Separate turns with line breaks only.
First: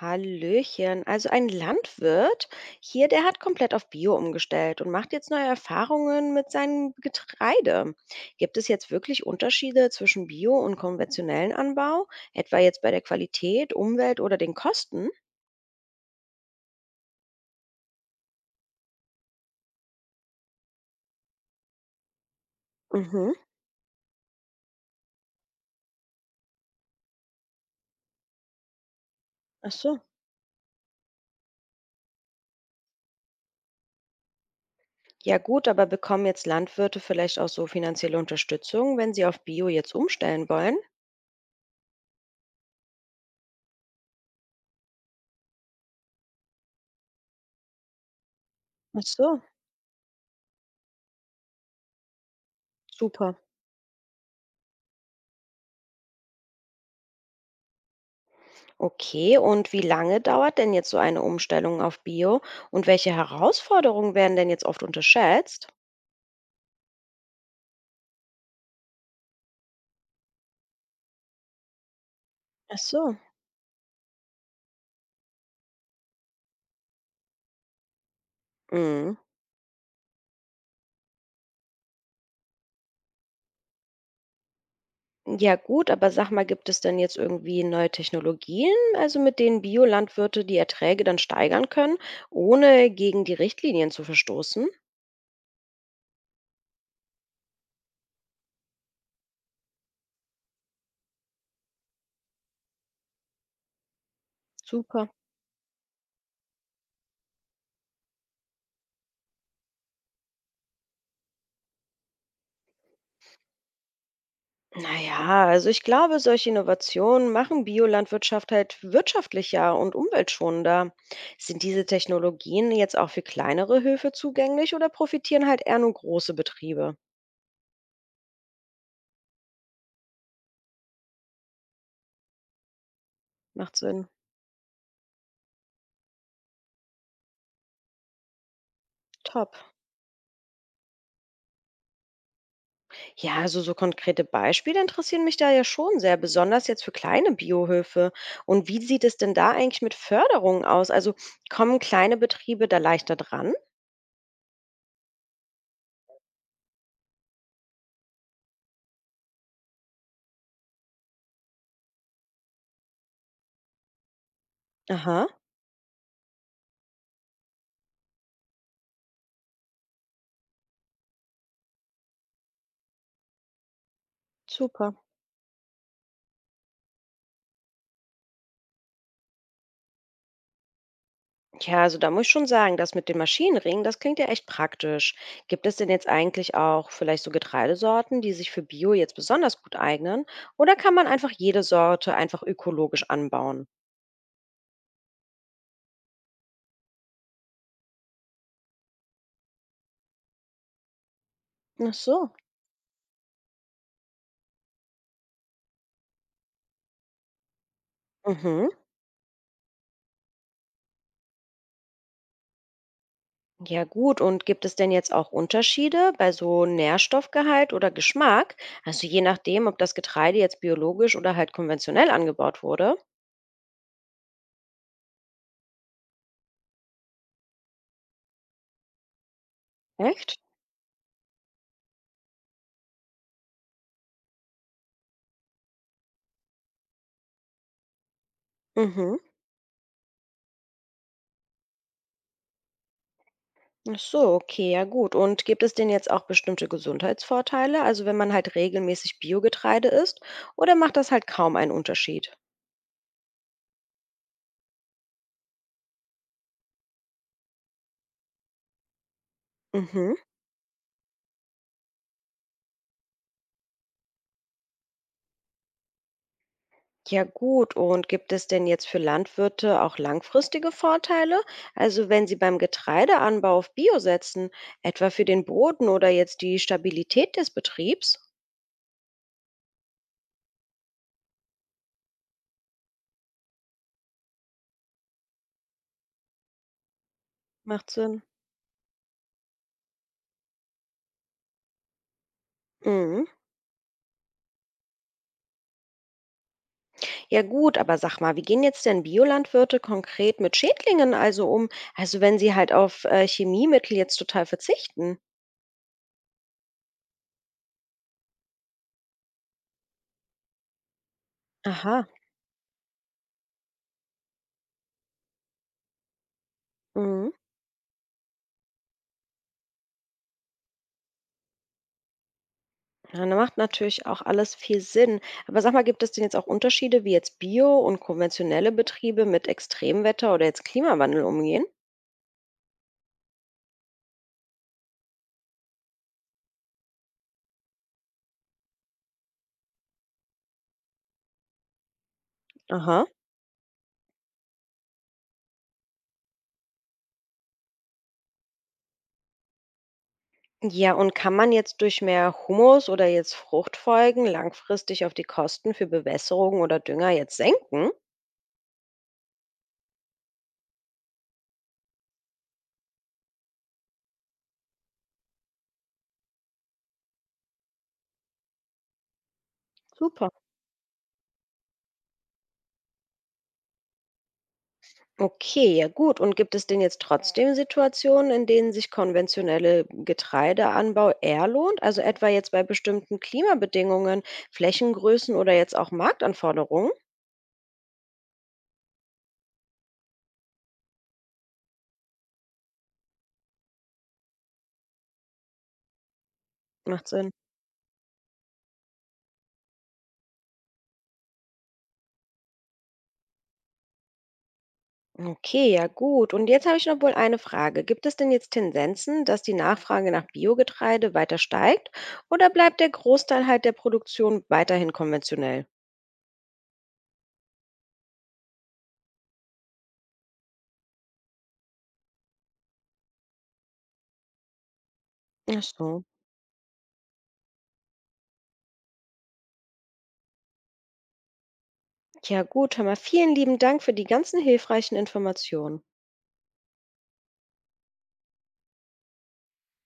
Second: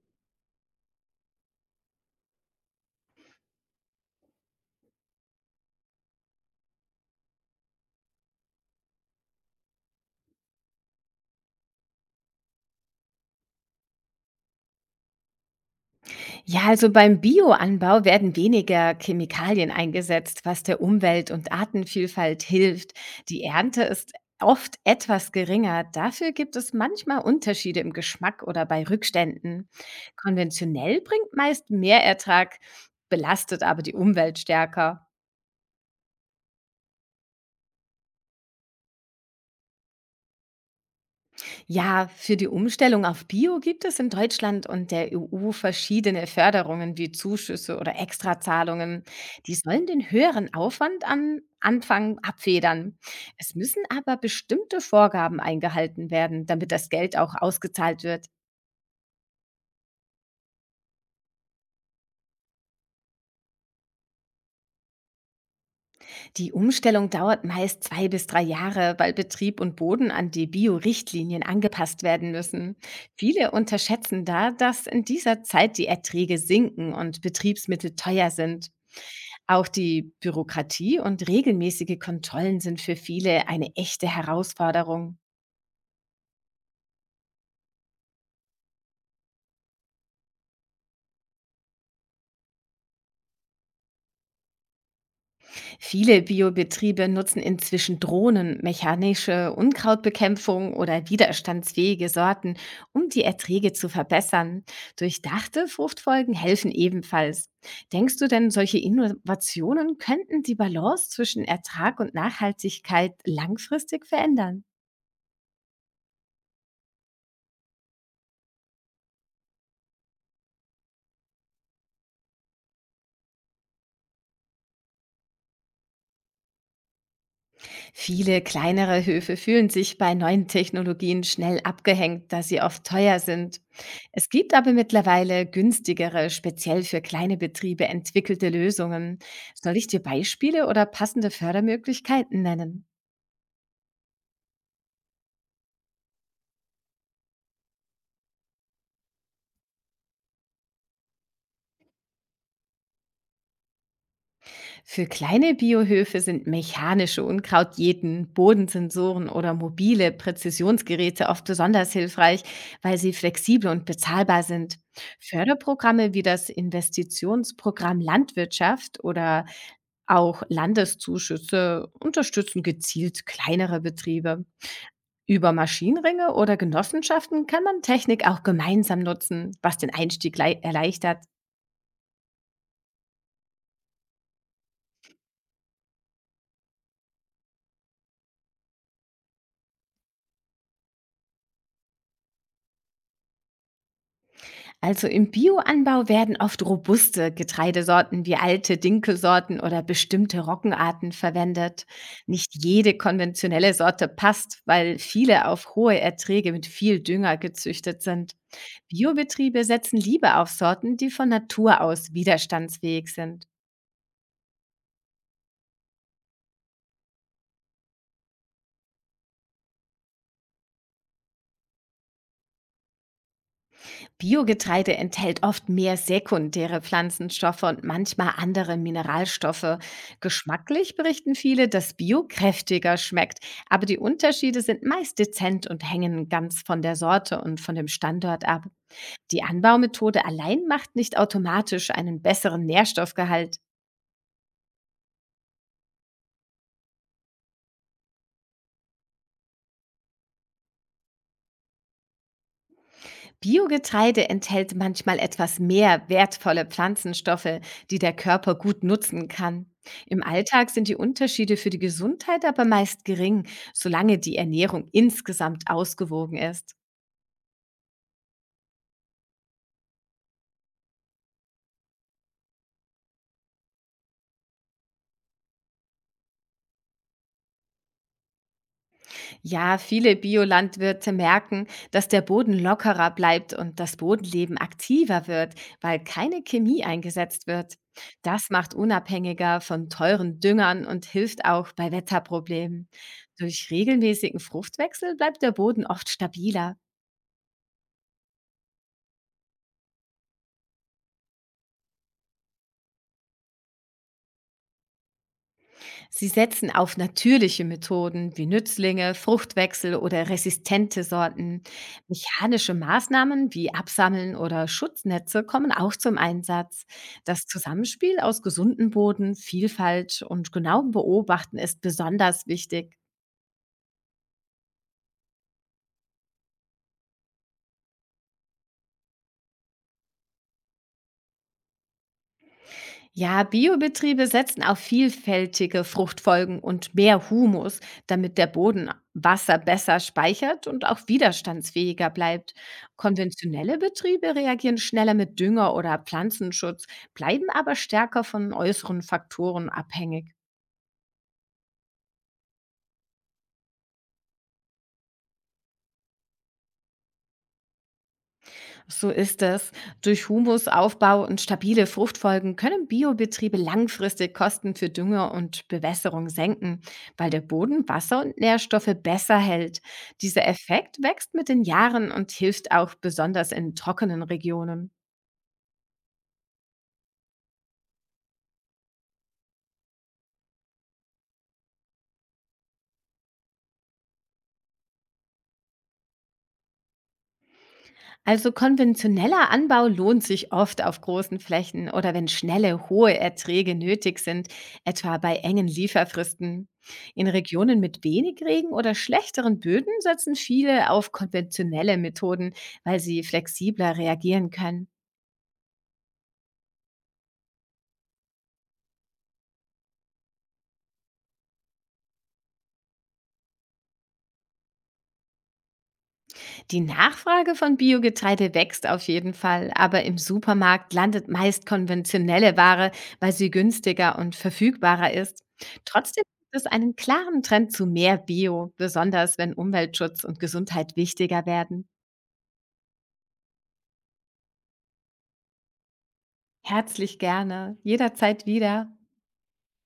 Hallöchen. Also ein Landwirt hier, der hat komplett auf Bio umgestellt und macht jetzt neue Erfahrungen mit seinem Getreide. Gibt es jetzt wirklich Unterschiede zwischen Bio und konventionellen Anbau, etwa jetzt bei der Qualität, Umwelt oder den Kosten?
Ja, also beim Bioanbau werden weniger Chemikalien eingesetzt, was der Umwelt und Artenvielfalt hilft.
Mhm.
Die Ernte ist oft etwas geringer. Dafür gibt es manchmal Unterschiede im Geschmack oder bei Rückständen.
Ach so.
Konventionell bringt meist mehr Ertrag, belastet aber die Umwelt stärker.
Ja gut, aber bekommen jetzt Landwirte vielleicht auch so finanzielle Unterstützung, wenn sie auf Bio jetzt umstellen wollen?
Ja, für die Umstellung auf Bio gibt es in Deutschland und der EU verschiedene Förderungen wie Zuschüsse oder
Ach
Extrazahlungen.
so,
Die sollen den höheren Aufwand am Anfang abfedern.
super.
Es müssen aber bestimmte Vorgaben eingehalten werden, damit das Geld auch ausgezahlt wird.
Okay, und wie lange dauert denn jetzt so eine Umstellung auf Bio? Und welche Herausforderungen werden denn jetzt oft unterschätzt?
Die Umstellung dauert meist 2 bis 3 Jahre, weil Betrieb und Boden an die Bio-Richtlinien angepasst werden müssen.
Ach so.
Viele unterschätzen da, dass in dieser Zeit die Erträge sinken und Betriebsmittel teuer sind.
Mhm.
Auch die Bürokratie und regelmäßige Kontrollen sind für viele eine echte Herausforderung.
Ja gut, aber sag mal, gibt es denn jetzt irgendwie neue Technologien, also mit denen Biolandwirte die Erträge dann steigern können, ohne gegen die Richtlinien zu verstoßen?
Viele Biobetriebe nutzen inzwischen Drohnen, mechanische Unkrautbekämpfung oder widerstandsfähige Sorten, um die Erträge zu verbessern.
Super.
Durchdachte Fruchtfolgen helfen ebenfalls. Denkst du denn, solche Innovationen könnten die Balance zwischen Ertrag und Nachhaltigkeit langfristig verändern?
Naja, also ich glaube, solche Innovationen machen Biolandwirtschaft halt wirtschaftlicher und umweltschonender. Sind diese Technologien jetzt auch für kleinere Höfe zugänglich oder profitieren halt eher nur große Betriebe?
Viele kleinere Höfe fühlen sich bei neuen Technologien schnell abgehängt, da sie oft teuer sind.
Macht Sinn.
Es gibt aber mittlerweile günstigere, speziell für kleine Betriebe entwickelte Lösungen.
Top.
Soll ich dir Beispiele oder passende Fördermöglichkeiten nennen?
Ja, also so konkrete Beispiele interessieren mich da ja schon sehr, besonders jetzt für kleine Biohöfe. Und wie sieht es denn da eigentlich mit Förderungen aus? Also kommen kleine Betriebe da leichter dran?
Für kleine Biohöfe sind mechanische Unkrautjäten, Bodensensoren oder mobile Präzisionsgeräte oft besonders hilfreich, weil sie flexibel und bezahlbar sind.
Aha,
Förderprogramme wie das Investitionsprogramm Landwirtschaft oder auch Landeszuschüsse unterstützen gezielt kleinere Betriebe.
super.
Über Maschinenringe oder Genossenschaften kann man Technik auch gemeinsam nutzen, was den Einstieg erleichtert.
Ja, also da muss ich schon sagen, das mit den Maschinenringen, das klingt ja echt praktisch. Gibt es denn jetzt eigentlich auch vielleicht so Getreidesorten, die sich für Bio jetzt besonders gut eignen? Oder kann man einfach jede Sorte einfach ökologisch anbauen?
Also im Bioanbau werden oft robuste Getreidesorten wie alte Dinkelsorten oder bestimmte Roggenarten verwendet.
Ach so.
Nicht jede konventionelle Sorte passt, weil viele auf hohe Erträge mit viel Dünger gezüchtet sind.
Mhm.
Biobetriebe setzen lieber auf Sorten, die von Natur aus widerstandsfähig sind.
Ja gut, und gibt es denn jetzt auch Unterschiede bei so Nährstoffgehalt oder Geschmack? Also je nachdem, ob das Getreide jetzt biologisch oder halt konventionell angebaut wurde?
Biogetreide enthält oft mehr sekundäre Pflanzenstoffe und manchmal andere Mineralstoffe.
Echt?
Geschmacklich berichten viele, dass Bio kräftiger schmeckt, aber die Unterschiede sind meist dezent und hängen ganz von der Sorte und von dem Standort ab.
Mhm.
Die Anbaumethode allein macht nicht automatisch einen besseren Nährstoffgehalt.
Ach so, okay, ja gut. Und gibt es denn jetzt auch bestimmte Gesundheitsvorteile? Also wenn man halt regelmäßig Biogetreide isst, oder macht das halt kaum einen Unterschied?
Biogetreide enthält manchmal etwas mehr wertvolle Pflanzenstoffe, die der Körper gut nutzen kann.
Mhm.
Im Alltag sind die Unterschiede für die Gesundheit aber meist gering, solange die Ernährung insgesamt ausgewogen ist.
Ja gut. Und gibt es denn jetzt für Landwirte auch langfristige Vorteile? Also wenn sie beim Getreideanbau auf Bio setzen, etwa für den Boden oder jetzt die Stabilität des Betriebs?
Ja, viele Biolandwirte merken, dass der Boden lockerer bleibt und das Bodenleben aktiver wird, weil keine Chemie eingesetzt wird.
Macht Sinn.
Das macht unabhängiger von teuren Düngern und hilft auch bei Wetterproblemen.
Mhm.
Durch regelmäßigen Fruchtwechsel bleibt der Boden oft stabiler.
Ja gut, aber sag mal, wie gehen jetzt denn Biolandwirte konkret mit Schädlingen also um? Also wenn sie halt auf Chemiemittel jetzt total verzichten.
Sie setzen auf natürliche Methoden wie Nützlinge, Fruchtwechsel oder resistente Sorten.
Aha.
Mechanische Maßnahmen wie Absammeln oder Schutznetze kommen auch zum Einsatz.
Mhm.
Das Zusammenspiel aus gesundem Boden, Vielfalt und genauem Beobachten ist besonders wichtig.
Ja, dann macht natürlich auch alles viel Sinn. Aber sag mal, gibt es denn jetzt auch Unterschiede, wie jetzt Bio- und konventionelle Betriebe mit Extremwetter oder jetzt Klimawandel umgehen?
Ja, Biobetriebe setzen auf vielfältige Fruchtfolgen und mehr Humus, damit der Boden Wasser besser speichert und auch widerstandsfähiger bleibt.
Aha.
Konventionelle Betriebe reagieren schneller mit Dünger oder Pflanzenschutz, bleiben aber stärker von äußeren Faktoren abhängig.
Ja, und kann man jetzt durch mehr Humus oder jetzt Fruchtfolgen langfristig auf die Kosten für Bewässerung oder Dünger jetzt senken?
So ist es. Durch Humusaufbau und stabile Fruchtfolgen können Biobetriebe langfristig Kosten für Dünger und Bewässerung senken, weil der Boden Wasser und Nährstoffe besser hält.
Super.
Dieser Effekt wächst mit den Jahren und hilft auch besonders in trockenen Regionen.
Okay, ja gut. Und gibt es denn jetzt trotzdem Situationen, in denen sich konventionelle Getreideanbau eher lohnt? Also etwa jetzt bei bestimmten Klimabedingungen, Flächengrößen oder jetzt auch Marktanforderungen?
Also konventioneller Anbau lohnt sich oft auf großen Flächen oder wenn schnelle, hohe Erträge nötig sind, etwa bei engen Lieferfristen.
Macht
In
Sinn.
Regionen mit wenig Regen oder schlechteren Böden setzen viele auf konventionelle Methoden, weil sie flexibler reagieren können.
Okay, ja gut. Und jetzt habe ich noch wohl eine Frage. Gibt es denn jetzt Tendenzen, dass die Nachfrage nach Biogetreide weiter steigt oder bleibt der Großteil halt der Produktion weiterhin konventionell?
Die Nachfrage von Biogetreide wächst auf jeden Fall, aber im Supermarkt landet meist konventionelle Ware, weil sie günstiger und verfügbarer ist.
Ach so.
Trotzdem gibt es einen klaren Trend zu mehr Bio, besonders wenn Umweltschutz und Gesundheit wichtiger werden.
Ja gut, hör mal, vielen lieben Dank für die ganzen hilfreichen Informationen.
Herzlich gerne, jederzeit wieder.